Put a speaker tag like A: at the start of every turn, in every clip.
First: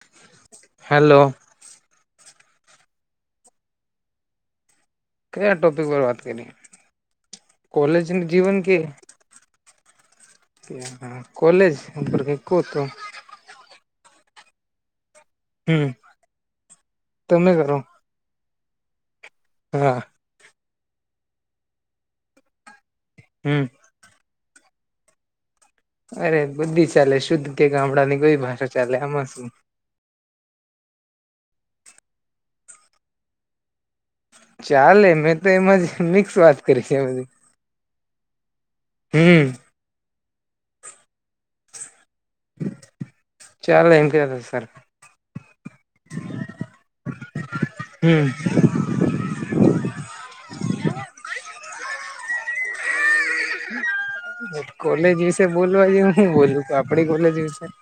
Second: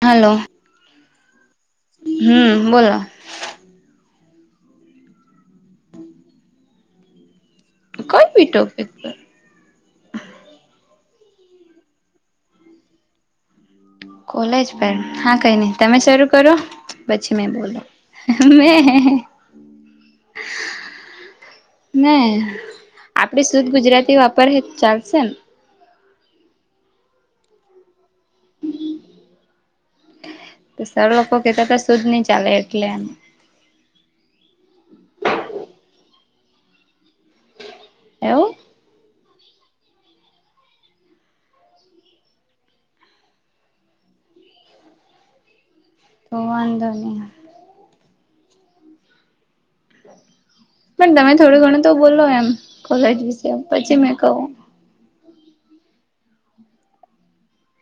A: Hello!
B: Hello!
A: હમ બોલો!
B: કયા ટોપિક પર વાત કરી કોલેજ
A: કઈ બી
B: જીવન કે
A: ટોપિક પર
B: કોલેજ ઉપર ગ કો તો
A: કોલેજ પર હા કઈ નહી
B: હમ
A: તમે શરૂ કરો, પછી મેં
B: તમે કરો
A: બોલો મે?
B: હા
A: ના આપડ
B: હમ
A: શુદ્ધ ગુજરાતી વાપ ઉપર હ જ ચાલશે?
B: અરે બુદધી ચાલે શુદ્ધ કે ગામડાંની કોઈ ભાષા ચાલે આમાં શું?
A: સર લોકો કેતા તો સુદ્ નહ ચાલે એટલે એમ.
B: ચાલે મેં તો એમાં જ મિક્સ વાત કરી છે બધી
A: એવું?
B: હમ ચાલો એમ કે હતા સર
A: તો વાંધો ન
B: હમ!
A: પણ તમે થોડું ઘણું તો બોલો એમ કોલેજ વિશે પછી મેં કહું
B: કોલેજ વિશે બોલવાજ હું બોલું કે આપડી કોલેજ વિશે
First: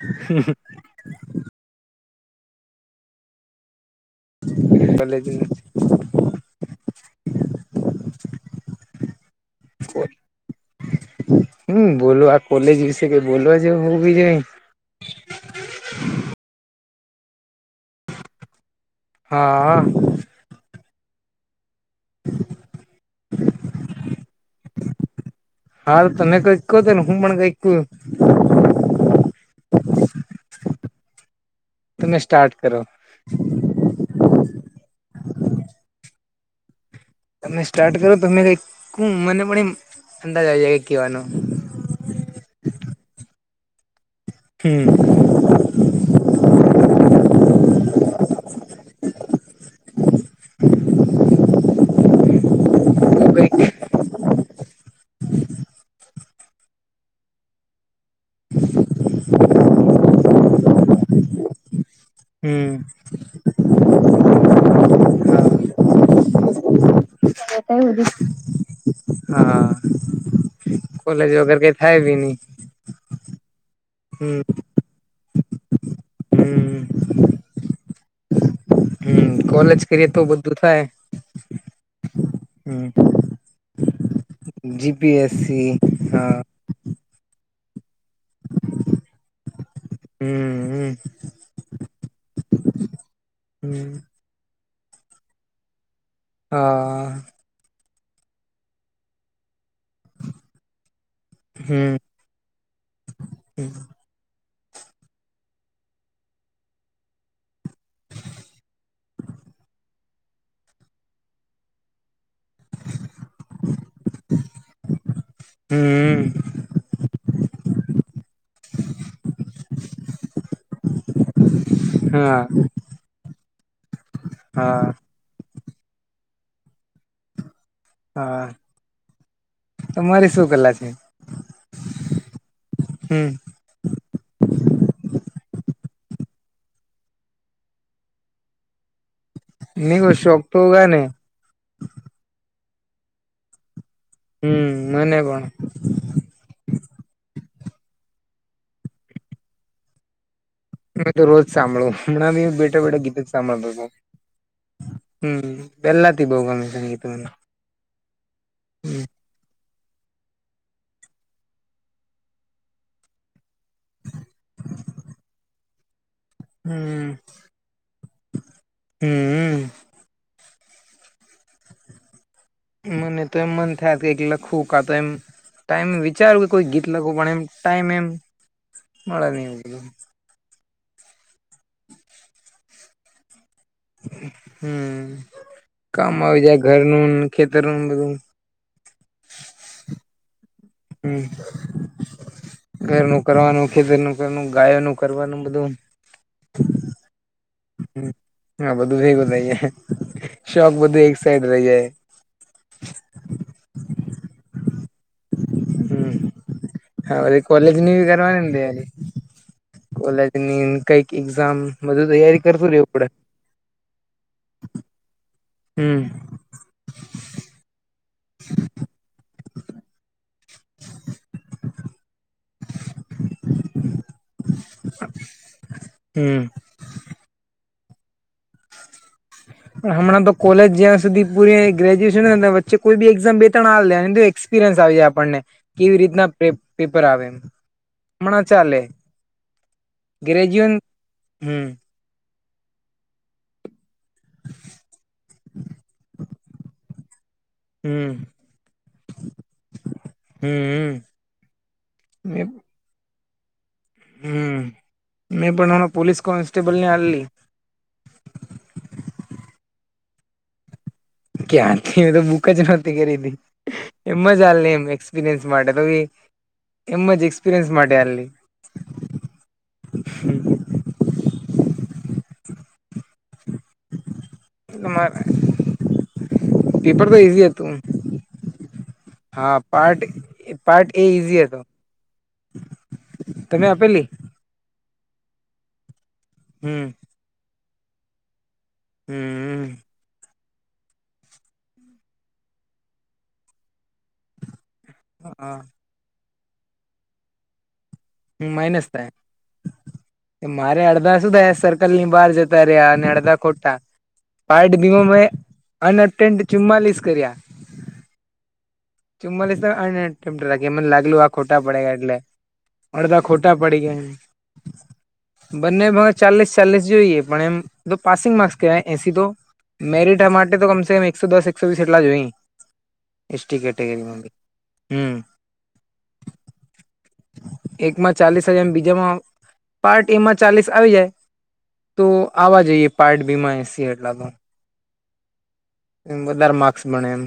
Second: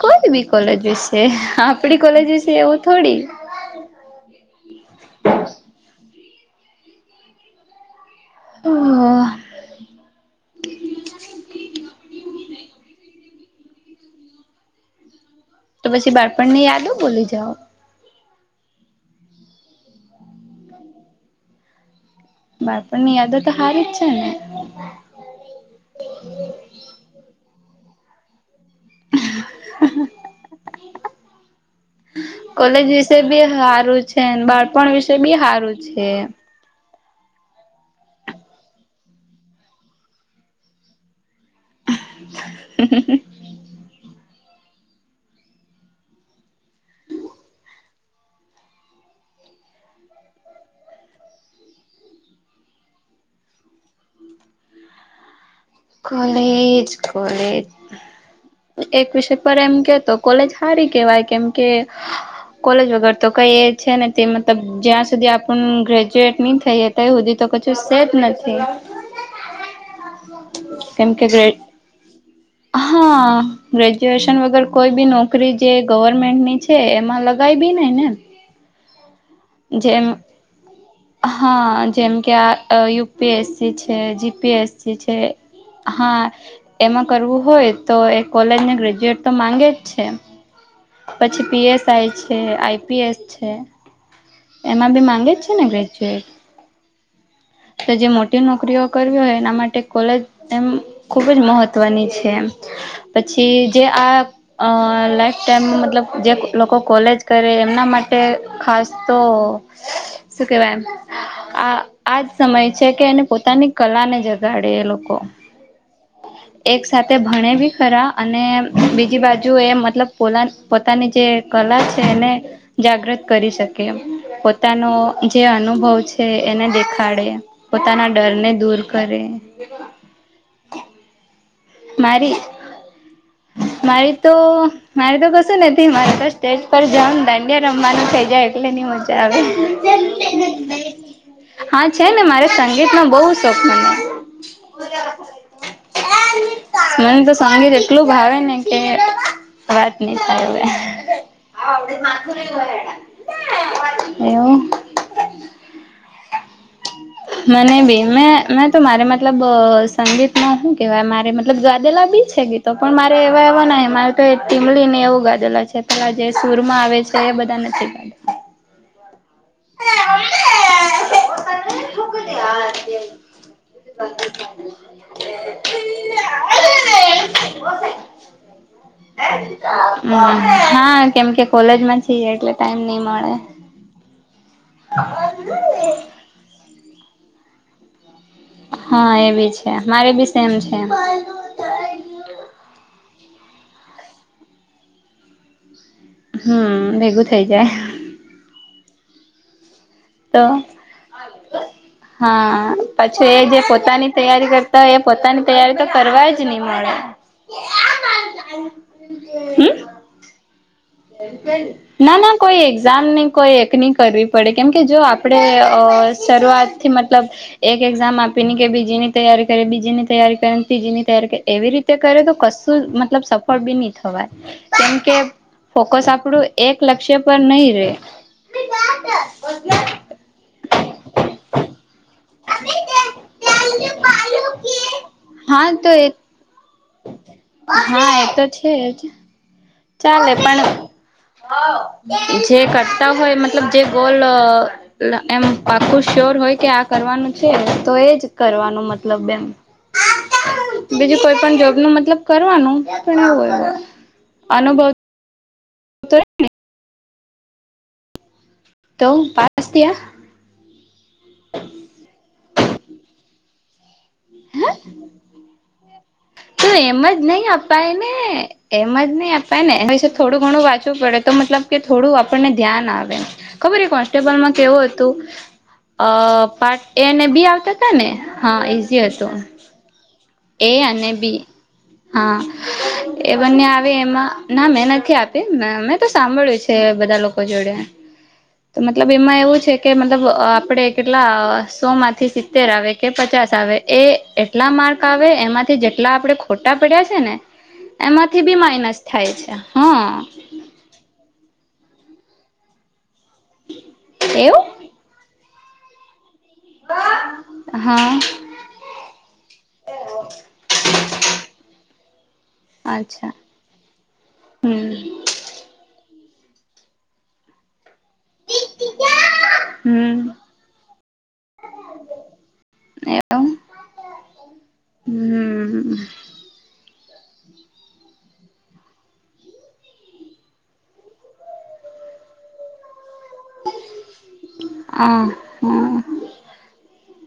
A: કોઈ બી કોલેજ વિશે આપડી કોલેજ વિશે એવું થોડી
B: ભલે જ,
A: હ
B: હમ બોલો આ કોલે જ વિશે કે બોલો જે હું બ જ?
A: તો પછી બાળપણ ની યાદ હો બોલી જાઓ.
B: હા
A: બાળપણ ની યાદો તો હારી જ છે ને.
B: હા તને કઈ કહ તને હું પણ કઈક ક
A: [unintelligible]
B: તમે સ્ટાર્ટ કરો
A: કોલેજ વિશે બી સારું છે. છે ન બાળપણ વિશે બી હારું છે.
B: તમે સ્ટાર્ટ કરો તમે કઈક મને પણ એ અંદાજ આવી જાય ક કહેવાનો.
A: હ
B: હું.
A: College college. એક વિષય પર એમ કેતો કોલેજ હારી કેવાય કેમ. કે
B: હમ્મ
A: કોલેજ વગર તો કઈ. છે ને તે મતલબ જ્યાં સુધી આપણ ગ્રેજ્યુએટ ની થઈ. તે હુધી તો કછું સે જ નથી.
B: હા
A: કેમ કે
B: કોલેજ
A: ગ્રે
B: વગર કઈ થાય ભી ની.
A: હા. ગ્રેજ્યુએશન વગર કોઈ બી નોકરી જે ગવર્મેન્ટની છે એમાં લગાવી બી નેને.
B: હમ.
A: જેમ હા જેમ કે આ અ
B: હમ્મ
A: યુપીએસસી છે જી પીએસી છે હા. એમાં કરવું હોય તો એ કોલેજને ગ્રેજ્યુએટ તો માંગે જ છે.
B: હું હું.
A: પછી પીએસઆઈ છે આઈપીએસ છે.
B: હમ્મ
A: એમાં બી માંગે જ છે ને ગ્રેજ્યુએટ.
B: હા.
A: તો જે મોટી નોકરીઓ કરવી હોય એના માટે કોલેજ એમ ખુબ જ
B: હમ્મ
A: મહત્વની છે. તેમ પછી જે આ અ લાફ. તેમમ મતલબ જે લોકો કોલેજ કરે એમના માટે ખાસ તો. સુ કેવાય આ આજ. સમય છે કે એને પોતાની કલા ને જગાડે એ લોકો
B: હમ.
A: એક સાથે ભણે બી ખરા અને બીજી બાજુ એ મતલબ પોલા પોતાની જે કલા છે એને
B: હા
A: જાગૃત કરી શકે
B: હા
A: પોતાનો જે અનુભવ છે એને દેખાડે પોતાના ડરને દૂર કરે.
B: તમારે શું કલા છે.
A: મારી
B: મેં
A: મારી તો મારે તો કશું નથી મારે તો સ્ટેજ પર જાવ ને દાંડિયા રમવાનું થઇ જાય એટલે ની મજા આવે.
B: નનીવ શોક તો ગા નને
A: હા છે ને મારે સંગીતનો બહુ શોખ મને.
B: હમ મને પણ
A: મને તો સંગીત એટલું ભાવે ને કે વાત નહી થવે.
B: મેં તો રોજ સાંભળું હમણાં બી બેઠા બેઠા ગીત જ સાંભળતો.
A: એવું
B: હમ પેલાથી બહુ ગમે છે સંગીત મને.
A: મને બી મેં મેં તો મારે મતલબ સંગીતમાં શું કેહેવાય મારે મતલ ગાદેલા બી છે ગીતો પણ મારે એવા એવા ન મારે તો ટીમલી ને એવું ગાધેલા છે. ઓલા જે સૂરમાં આવે છે એ બધા નથી.
B: હું હું. મને તો એમ મન થાએ કે કાયક લખું કા તો એમ. ટાઈમ વિચારું કે કોઈ ગીત લખુ પણ એમ ટાઈમ એમ મળે નહી.
A: હમ હા કેમ કે કોલેજમાં છીયે એટલે ટાઈમ નહી મળે.
B: હમ કામ આવી જાય ઘર નું ખેતર નુ બધું.
A: હા એ બી છે મારે બી સેમ છે
B: હમ. ઘરનું કરવાનું ખેતરનું કરવાનું ગાયો નું કરવાનું બધું.
A: હા ભેગું થઇ જાય.
B: હા બધું ભેગું થઈ જાય
A: તો
B: શોક બધું એક સાઈડ રહી જાય.
A: હા પછી એ જે પોતાની તૈયારી કરતા હોય એ પોતાની તૈયારી તો
B: હમ
A: કરવા જ ચ મને
B: હા કોલેજ ની
A: હમ
B: ઓલા કઈ એક્ઝામ બધું
A: ના ના
B: તૈયારી
A: કોઈ
B: કરતું રહેવું પડે
A: એક્ઝામ ની કોઈ એક નહી, કરવી પડે કેમકે જો આપડે અ
B: હમ
A: શરૂઆત થી મતલબ એક એક્ઝામ આપીને કે બીજીની તૈયારી કરે બીજીની તૈયારી કરે ની ત એવી રીતે કરે તો કશું મતલબ સફળ બી નહી થવાય કેમકે ફોકસ
B: હમ
A: આપડું એક લક્ષ્ય પર નહી રે
B: હમણાં તો કોલેજ જ્યાં સુધી પૂરી ગ્રેજ્યુએન ને વચ્ચે કોઈ બી એક્ઝામ બે ત્ર હાલ લે એપિરયન્સ આવી જાય આપણને
A: હા તો
B: કેવી
A: એ
B: રીતના પેપર આવે એમ
A: હા એ તો
B: હમણાં
A: છે
B: ચાલે
A: જ ચાલે
B: ગ્રેજ્યુએન હમ
A: પણ જે કરતા હોય મતલબ જે ગોલ એમ પાખું શ્યોર હોય કે આ કરવાનું છેને તો
B: હમ
A: એજ કરવાનું મતલબ એમ
B: હમ
A: બીજું કોઈ પણ જોબ નું મતલબ કરવાનું પણ એવું હોય.
B: હમ મેં પણ હણા પોલીસ કોન્સ્ટેબલ ને હલી.
A: તો પાસ્યા
B: ક્યાંથી તો બૂક જ નહતી કરીરી હતી. એમ જાલ ન એમ એક્સપિરિયન્સ માટે તો ભી
A: તો એમ જ નહી અપાય ને એમ જ નહી, અપાય ને થોડું ઘણું વાંચવું પડે તો મતલબ કે થોડું આપણને ધ્યાન આવે ખબર કોન્સ્ટેબલમાં કેવું હતુ. અ પાર્ટ એ
B: પેપર તો
A: ને બી
B: ઈઝી
A: આવતા
B: હતું
A: હતા ને હા ઈઝી હતી.
B: હા પાાર્ટ
A: એ અને બી હા એ બંને
B: તમે
A: આવે
B: આપેલી
A: એમાં ના મેં નથી આપી મેં તો સાંભળ્યું છે
B: હમ
A: બધા લોકો જોડે તો મતલબ એમાં એવું
B: હમ
A: છે. કે મતલબ આપણે કેટલા સો માંથી સિત્તેર આવે કે પચાસ આવે એ એટલા માર્ક આવે
B: હા
A: એમાંથી જેટલા આપડે ખોટા પડ્યા છેને એમાંથી બી માઇનસ થાય છે હા
B: મારે અડધા શું થાય સર્કલ ની બહાર જતા રહ્યા અને અડધા ખોટા પ
A: એવું
B: નિમે અનઅટેડ ચુમ્માલીસ કર્યા
A: હા
B: ચું્ અન એટેપ્ટ રાખી મને લાગલું આ ખોટા પડે ગ એટલે અડધા
A: અચ્છા
B: ખોટા પડી ગયા.
A: હમ
B: બંને ભ ચાલીસ ચાલીસ જોઈએ પણ એમ તો પાસિંગ માર્ક્સ કહેવાય એસી તો
A: હમ
B: મેરિટ માટે તો કમસે કમ એકસો દસ એકસો વીસ એટલા જોઈએ
A: એવમ
B: કેટ કે હમ
A: હમ
B: એકમાં ચાલીસ એમ બીજા માં પાર્ટ એમાં ચાલીસ આવી જાય. તો આવા જઈએ પાર્ટ બીમાં એસીી એટલા તો
A: હા હ
B: એ વધારે માર્ક્સ ભણે એમ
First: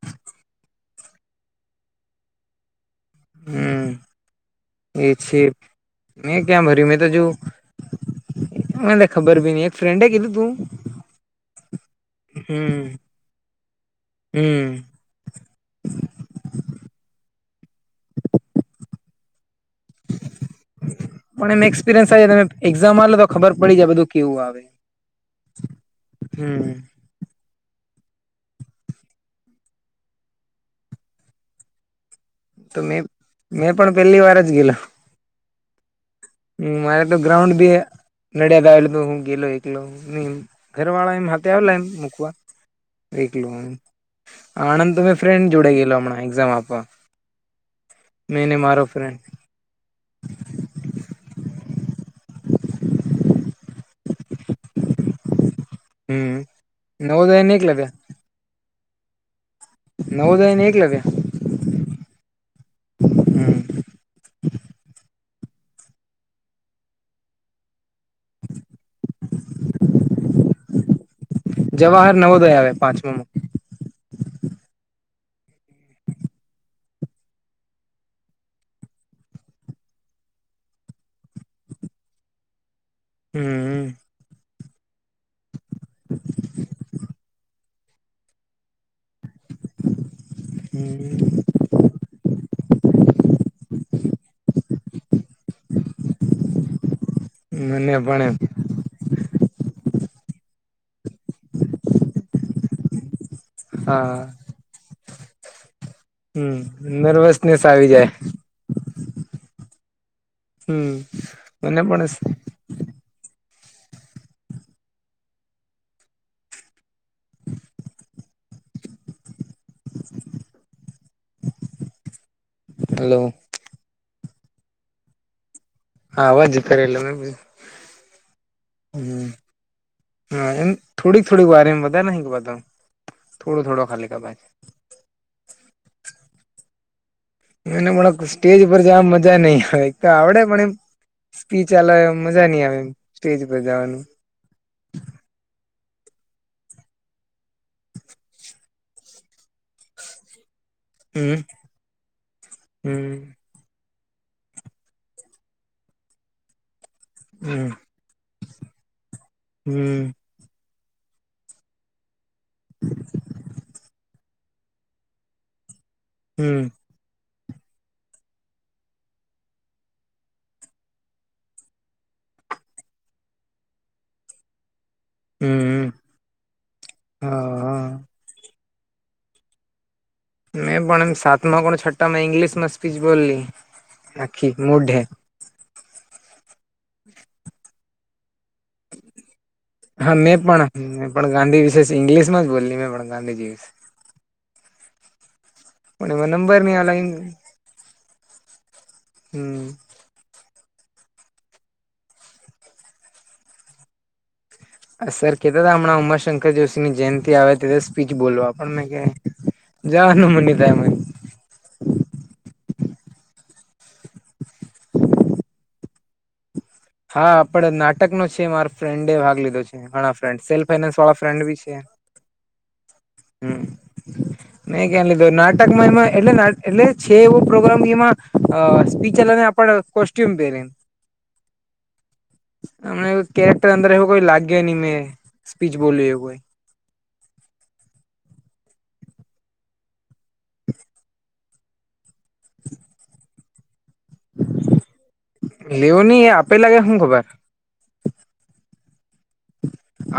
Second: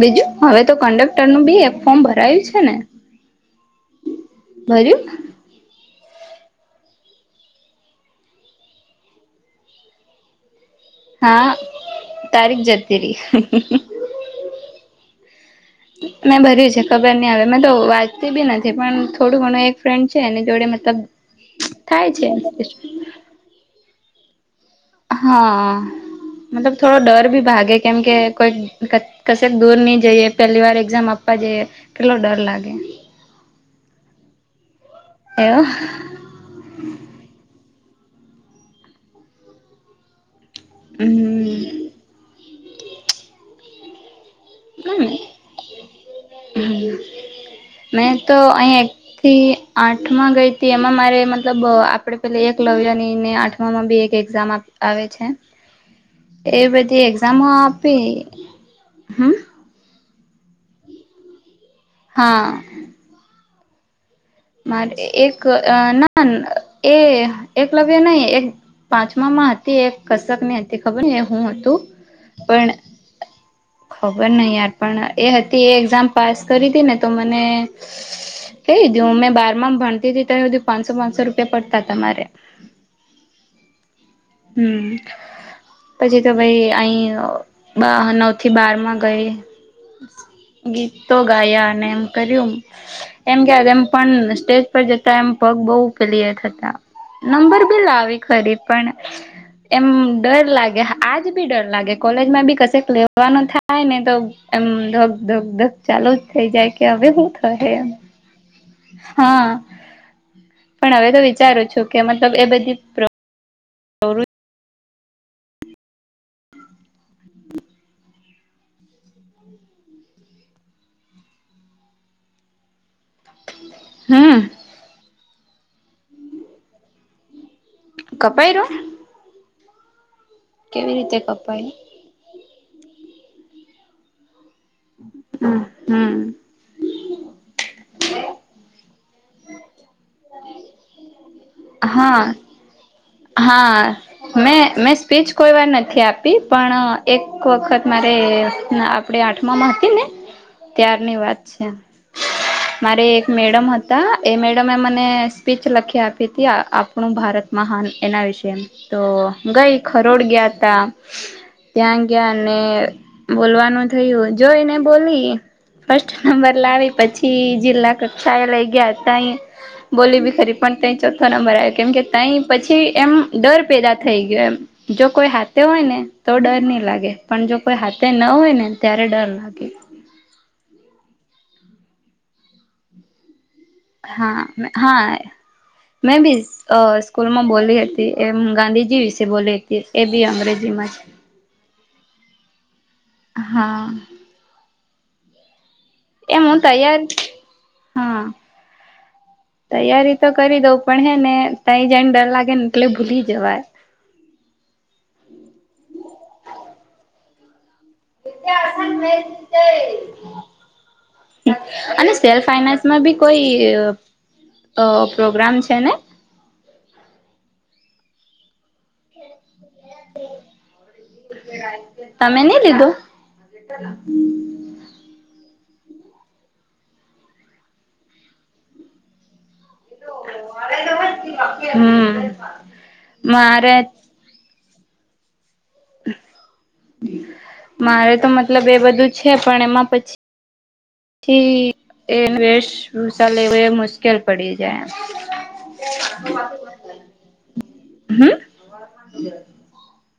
A: બીજું હવે તો કંડક્ટર નું બી એક ફોર્મ ભરાયું છે ને ભર્યું
B: હમ એ છેી મેં ક્યાં ભરી મેં તો જો મને ખબર ભી નઈ એક ફ્રેન્ડે કીધું તુ
A: હા તારીખ જાતી ર
B: હમ
A: મેં ભર્યું છે ખબર નહી આવે મેં તો વાંચતી બી નથી પણ થોડું ઘણું એક ફ્રેન્ડ છે એની જોડે મતલબ
B: પણ એમ
A: થાય
B: એક્સપિરિયન્સ આવે
A: છે.
B: તમે એક્ઝામ આલો તો ખબર પડી જાય બધું કેવું આવે
A: હા
B: હમ
A: મતલબ થોડો ડર ભી ભાગે કેમ કે કોઈક કશેક દૂર નહી જઈએ પેહેલી વાર એક્ઝામ આપવા જઈએ કેટલો ડર લાગે
B: તો મે મેં પણ પહેલી વાર જ ગેલા
A: એવ.
B: હ મારે તો ગ્રાઉન્ડ બી નડિયાદ હું ગેલો એકલો ઘર વાળા એમ
A: હમ
B: હાથે આવેલા એમ મૂકવા વલો આનંદ ત મેમે ફ્રેન્ડ જોડે ગેલો એક્ઝામ આપવા
A: મે તો
B: મેં ને
A: અહી
B: મારો ફ્રેન્ડ
A: આઠમાં ગઈ હતી એમાં મારે મતલબ આપે પે એક લવની ને આઠમામાં બી એક એક્ઝામ આવે છે.
B: હમ.
A: એ બધી એક્ઝામો
B: નવોદયને એક લગે
A: આપી હમ
B: નવ જાય ને એક લખે
A: હા. મારે એક ના એ એકલવ્ય નહી એક પાંચમા માં હતી એક કસક ની હતી ખબર હુ
B: જવાહર નવોદય આવે પાંચમામા
A: ખબર નહિ યાર પણ એ હતી એ એક્ઝામ પાસ કરી હતીી ને તો મને એી મેં બારમાં ભણતી હતીી તો એ પાંચસો પાંચસો રૂપિયા પડતા હતારે.
B: હમ
A: હમ પછી તો ભાઈ અહી નવ થી બાર માં ગઈ. ગીતો
B: હમ.
A: ગાયા અને એમ કર્યું એમ કે એમ પણ સ્ટેજ પર જતા એમ પગ બહ પલિયર થતા. નંબર બી
B: મને
A: લાવી
B: પણ એમ
A: ખરી પણ એમ ડર લાગે હા આજ બી ડર લાગે કોલેજમાં બી કશેક લેવાનું થાય ને તો
B: હા
A: એમ ધક ધક ધક ચાલો જ થઇ
B: હમ
A: જાય કે હવે હું
B: નર્વસનેસ
A: થશે એમ
B: આવી જાય.
A: હા પણ
B: હમ
A: હવે તો વિચારું
B: મને
A: છું કે
B: પણ
A: મતલબ એ બધી ..
B: હલો.
A: હમ્મ
B: હા વાજ કરેલ મેં
A: કપાય ર
B: હમ હ એમ
A: રીતે
B: થોડીક થોડીક વાર
A: કપાય
B: એમ બધા ન બધ થોડો થોડો ખાલી કા ભાઈજ
A: હમ હમ
B: એને પણ સ્ટેજ પર જવા મજા નઈ હવે એક તો આવડે પણ એમ સ્પી ચાલ એ
A: હા
B: મજા નઈ આવે એમ
A: હા મેં મેં સ્પીચ કોઈ વાર નથી આપી પણ એક વખત મારે આપણે આઠમામાં હતી ને
B: હ
A: ત્યારની વાત છે
B: હમ
A: મારે એક મેડમ હતી. હતા એ મેડમે મને સ્પીચ લખી આપી હતી આપણું ભારત
B: હમ
A: મહાન એના વિશે તો ગઈ
B: હમ
A: ખરોડ ગયા તા ત્યાં ગયા ને બોલવાનું થયું જોઈ ને બોલી. ફર્સ્ટ નંબર
B: હમ.
A: લાવી પછી જિલ્લા કક્ષાએ લઈ ગયા હતા અહી. બોલી ભીખરી પણ ત ચોથો નંબર આવ્યો કેમ કે તં પછી. એમ ડર પેદા થઈ ગયો એમ જો કોઈ હાથે હોય
B: હમ
A: ને તો ડર નહીં લાગે પણ જો કોઈ
B: હા
A: હાથે ન હોય નેને ત્યારે ડર લાગે.
B: મેં પણ એમ સાત માં કો છઠ્ઠા માં ઈંગ્લિશ માં સ્પીચ બોલલી.
A: હા હા મેં બી સ્કૂલમાં બોલી હતી એમ ગાંધીજી વિશે બોલી હતી. એ
B: હા
A: બી
B: મેં પણ
A: અંગ્રેજીમાં છે.
B: મેં પણ ગાંધી વિશેષ ઇંગ્લિશમાં જ બોલી મેં પણ ગાંધીજીશે
A: હા
B: પણ એમાં
A: એમ
B: નંબર
A: હું
B: નહી
A: તૈયાર
B: આલાઈન
A: હા
B: હમ
A: તૈયારી તો કરી દઉં પણ હે ને તંઈ જાયને ડર લાગે ને એટલે ભૂલી જવાય
B: સર કતા હતા હમણા ઉમાશંકર જોશી ની જયંતિ આવે તેસ સ્પીચ બોલવા પણ મેં ક જાનું મની થાય.
A: અને સેલ્ફ ફાઈનાન્સમાં બી કોઈ પ્રોગ્રામ છેને.
B: હા આપડ નાટક નો છે માર ફ્રેન્ડ ભાગ લીધો છે ઘણા ફ્રેન્ડ સેલ્ ફાઈનાન્સ વાળા ફ્રેન્ડ બી છે.
A: હમ.
B: મેં કે્યા લીધું નાટકમાં એમાં એટલે એટલે છે એવો પ્રોગ્રામ એમાં અ સ્પીચલ ને આપ
A: [inaudible]
B: હમને કેરેક્ટર
A: મારે
B: અંદર એવું કોઈ લાગે નઈ મેં સ્પીચ બોલ્યું એવું કોઈ
A: મારે તો મતલબ એ બધું છે પણ એમાં પછી એ વેશભૂષા લેવ એ મુશ્કેલ પડી જાય
B: લેવું નહી એ આપે લાગે શું ખબર
A: એમ હમ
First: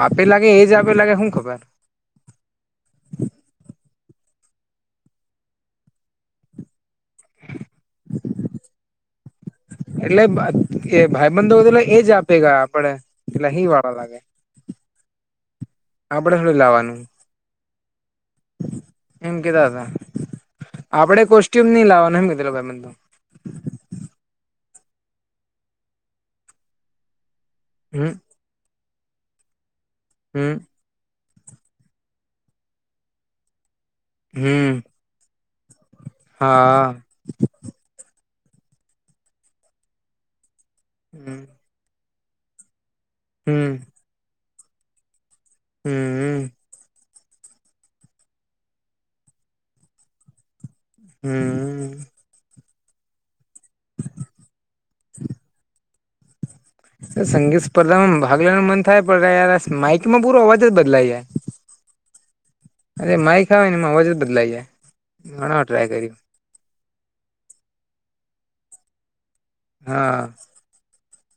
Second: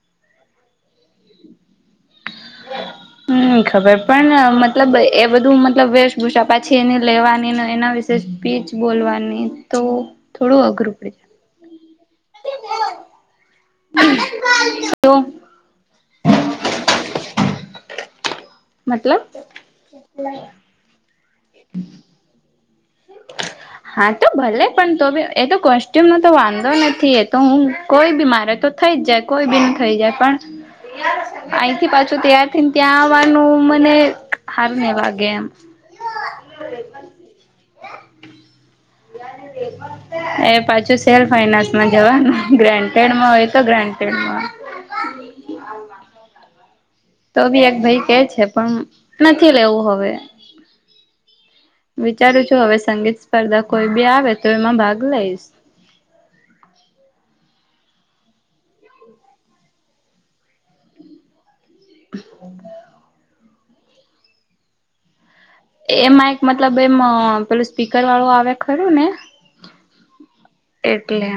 B: આપે લાગે એજ આપે લાગે હું ખબર [inaudible]
A: હમ ખબર પણ મતલબ એ બધું મતલબ વેશભૂષા પાછી એની લેવાનીને એના વિશે સ્પીચ બોલવાની તો
B: એટલે
A: થોડું અઘરું
B: એ
A: પડી જાય.
B: ભાઈ બંધલે એ જ આપે ગયા આપડે એટલે અહી વાળા લાગે
A: તો
B: આપડે થોડું લાવવાનુ
A: મતલબ
B: આપણે કોસ્ટ્યુમ નઈ લાવવાનુંનેમ કીેું ભાઈ બધુ
A: હા તો ભલે પણ તોી એ તો કોસ્ટ્યુમ નો તો વાંધો નથી એ તો હુ
B: હમ
A: કોઈ બી મારે તો થઈ જ જાય કોઈ બી ન થઈ જાય પણ
B: હમ
A: અહીં થી પાછું ત્યાર થી ને ત્યાં આવવાનું મને હાર
B: હમ
A: ને વાગે એમ
B: હા
A: એ પાછું સેલ્
B: હમ
A: ફાઈનાન્સમાં જવા ગ્રાન્ટેડમાં હોય તો
B: હમ
A: ગ્રાન તેમાં
B: હમ
A: તો બી એક ભાઈ કે છે પણ નથી લેવું હવે
B: હમ
A: વિચારું છું હવે સંગીત સ્પર્ધા કોઈ બી આવે તો એમાં ભાગ લઈશ
B: સંગીત સ્પર્ધામાં ભાગ લેવાનું મન થાય પણ ય માઇકમાં પૂરો અવાજ જ બદલાઈ જાય. અરે માઈ ખ ને વજ બદલાઈ જાય ઘણા
A: એમાં એક મતલબ એમ પેલું સ્પીકર વાળું આવે ખરું ને
B: હા
A: એટલે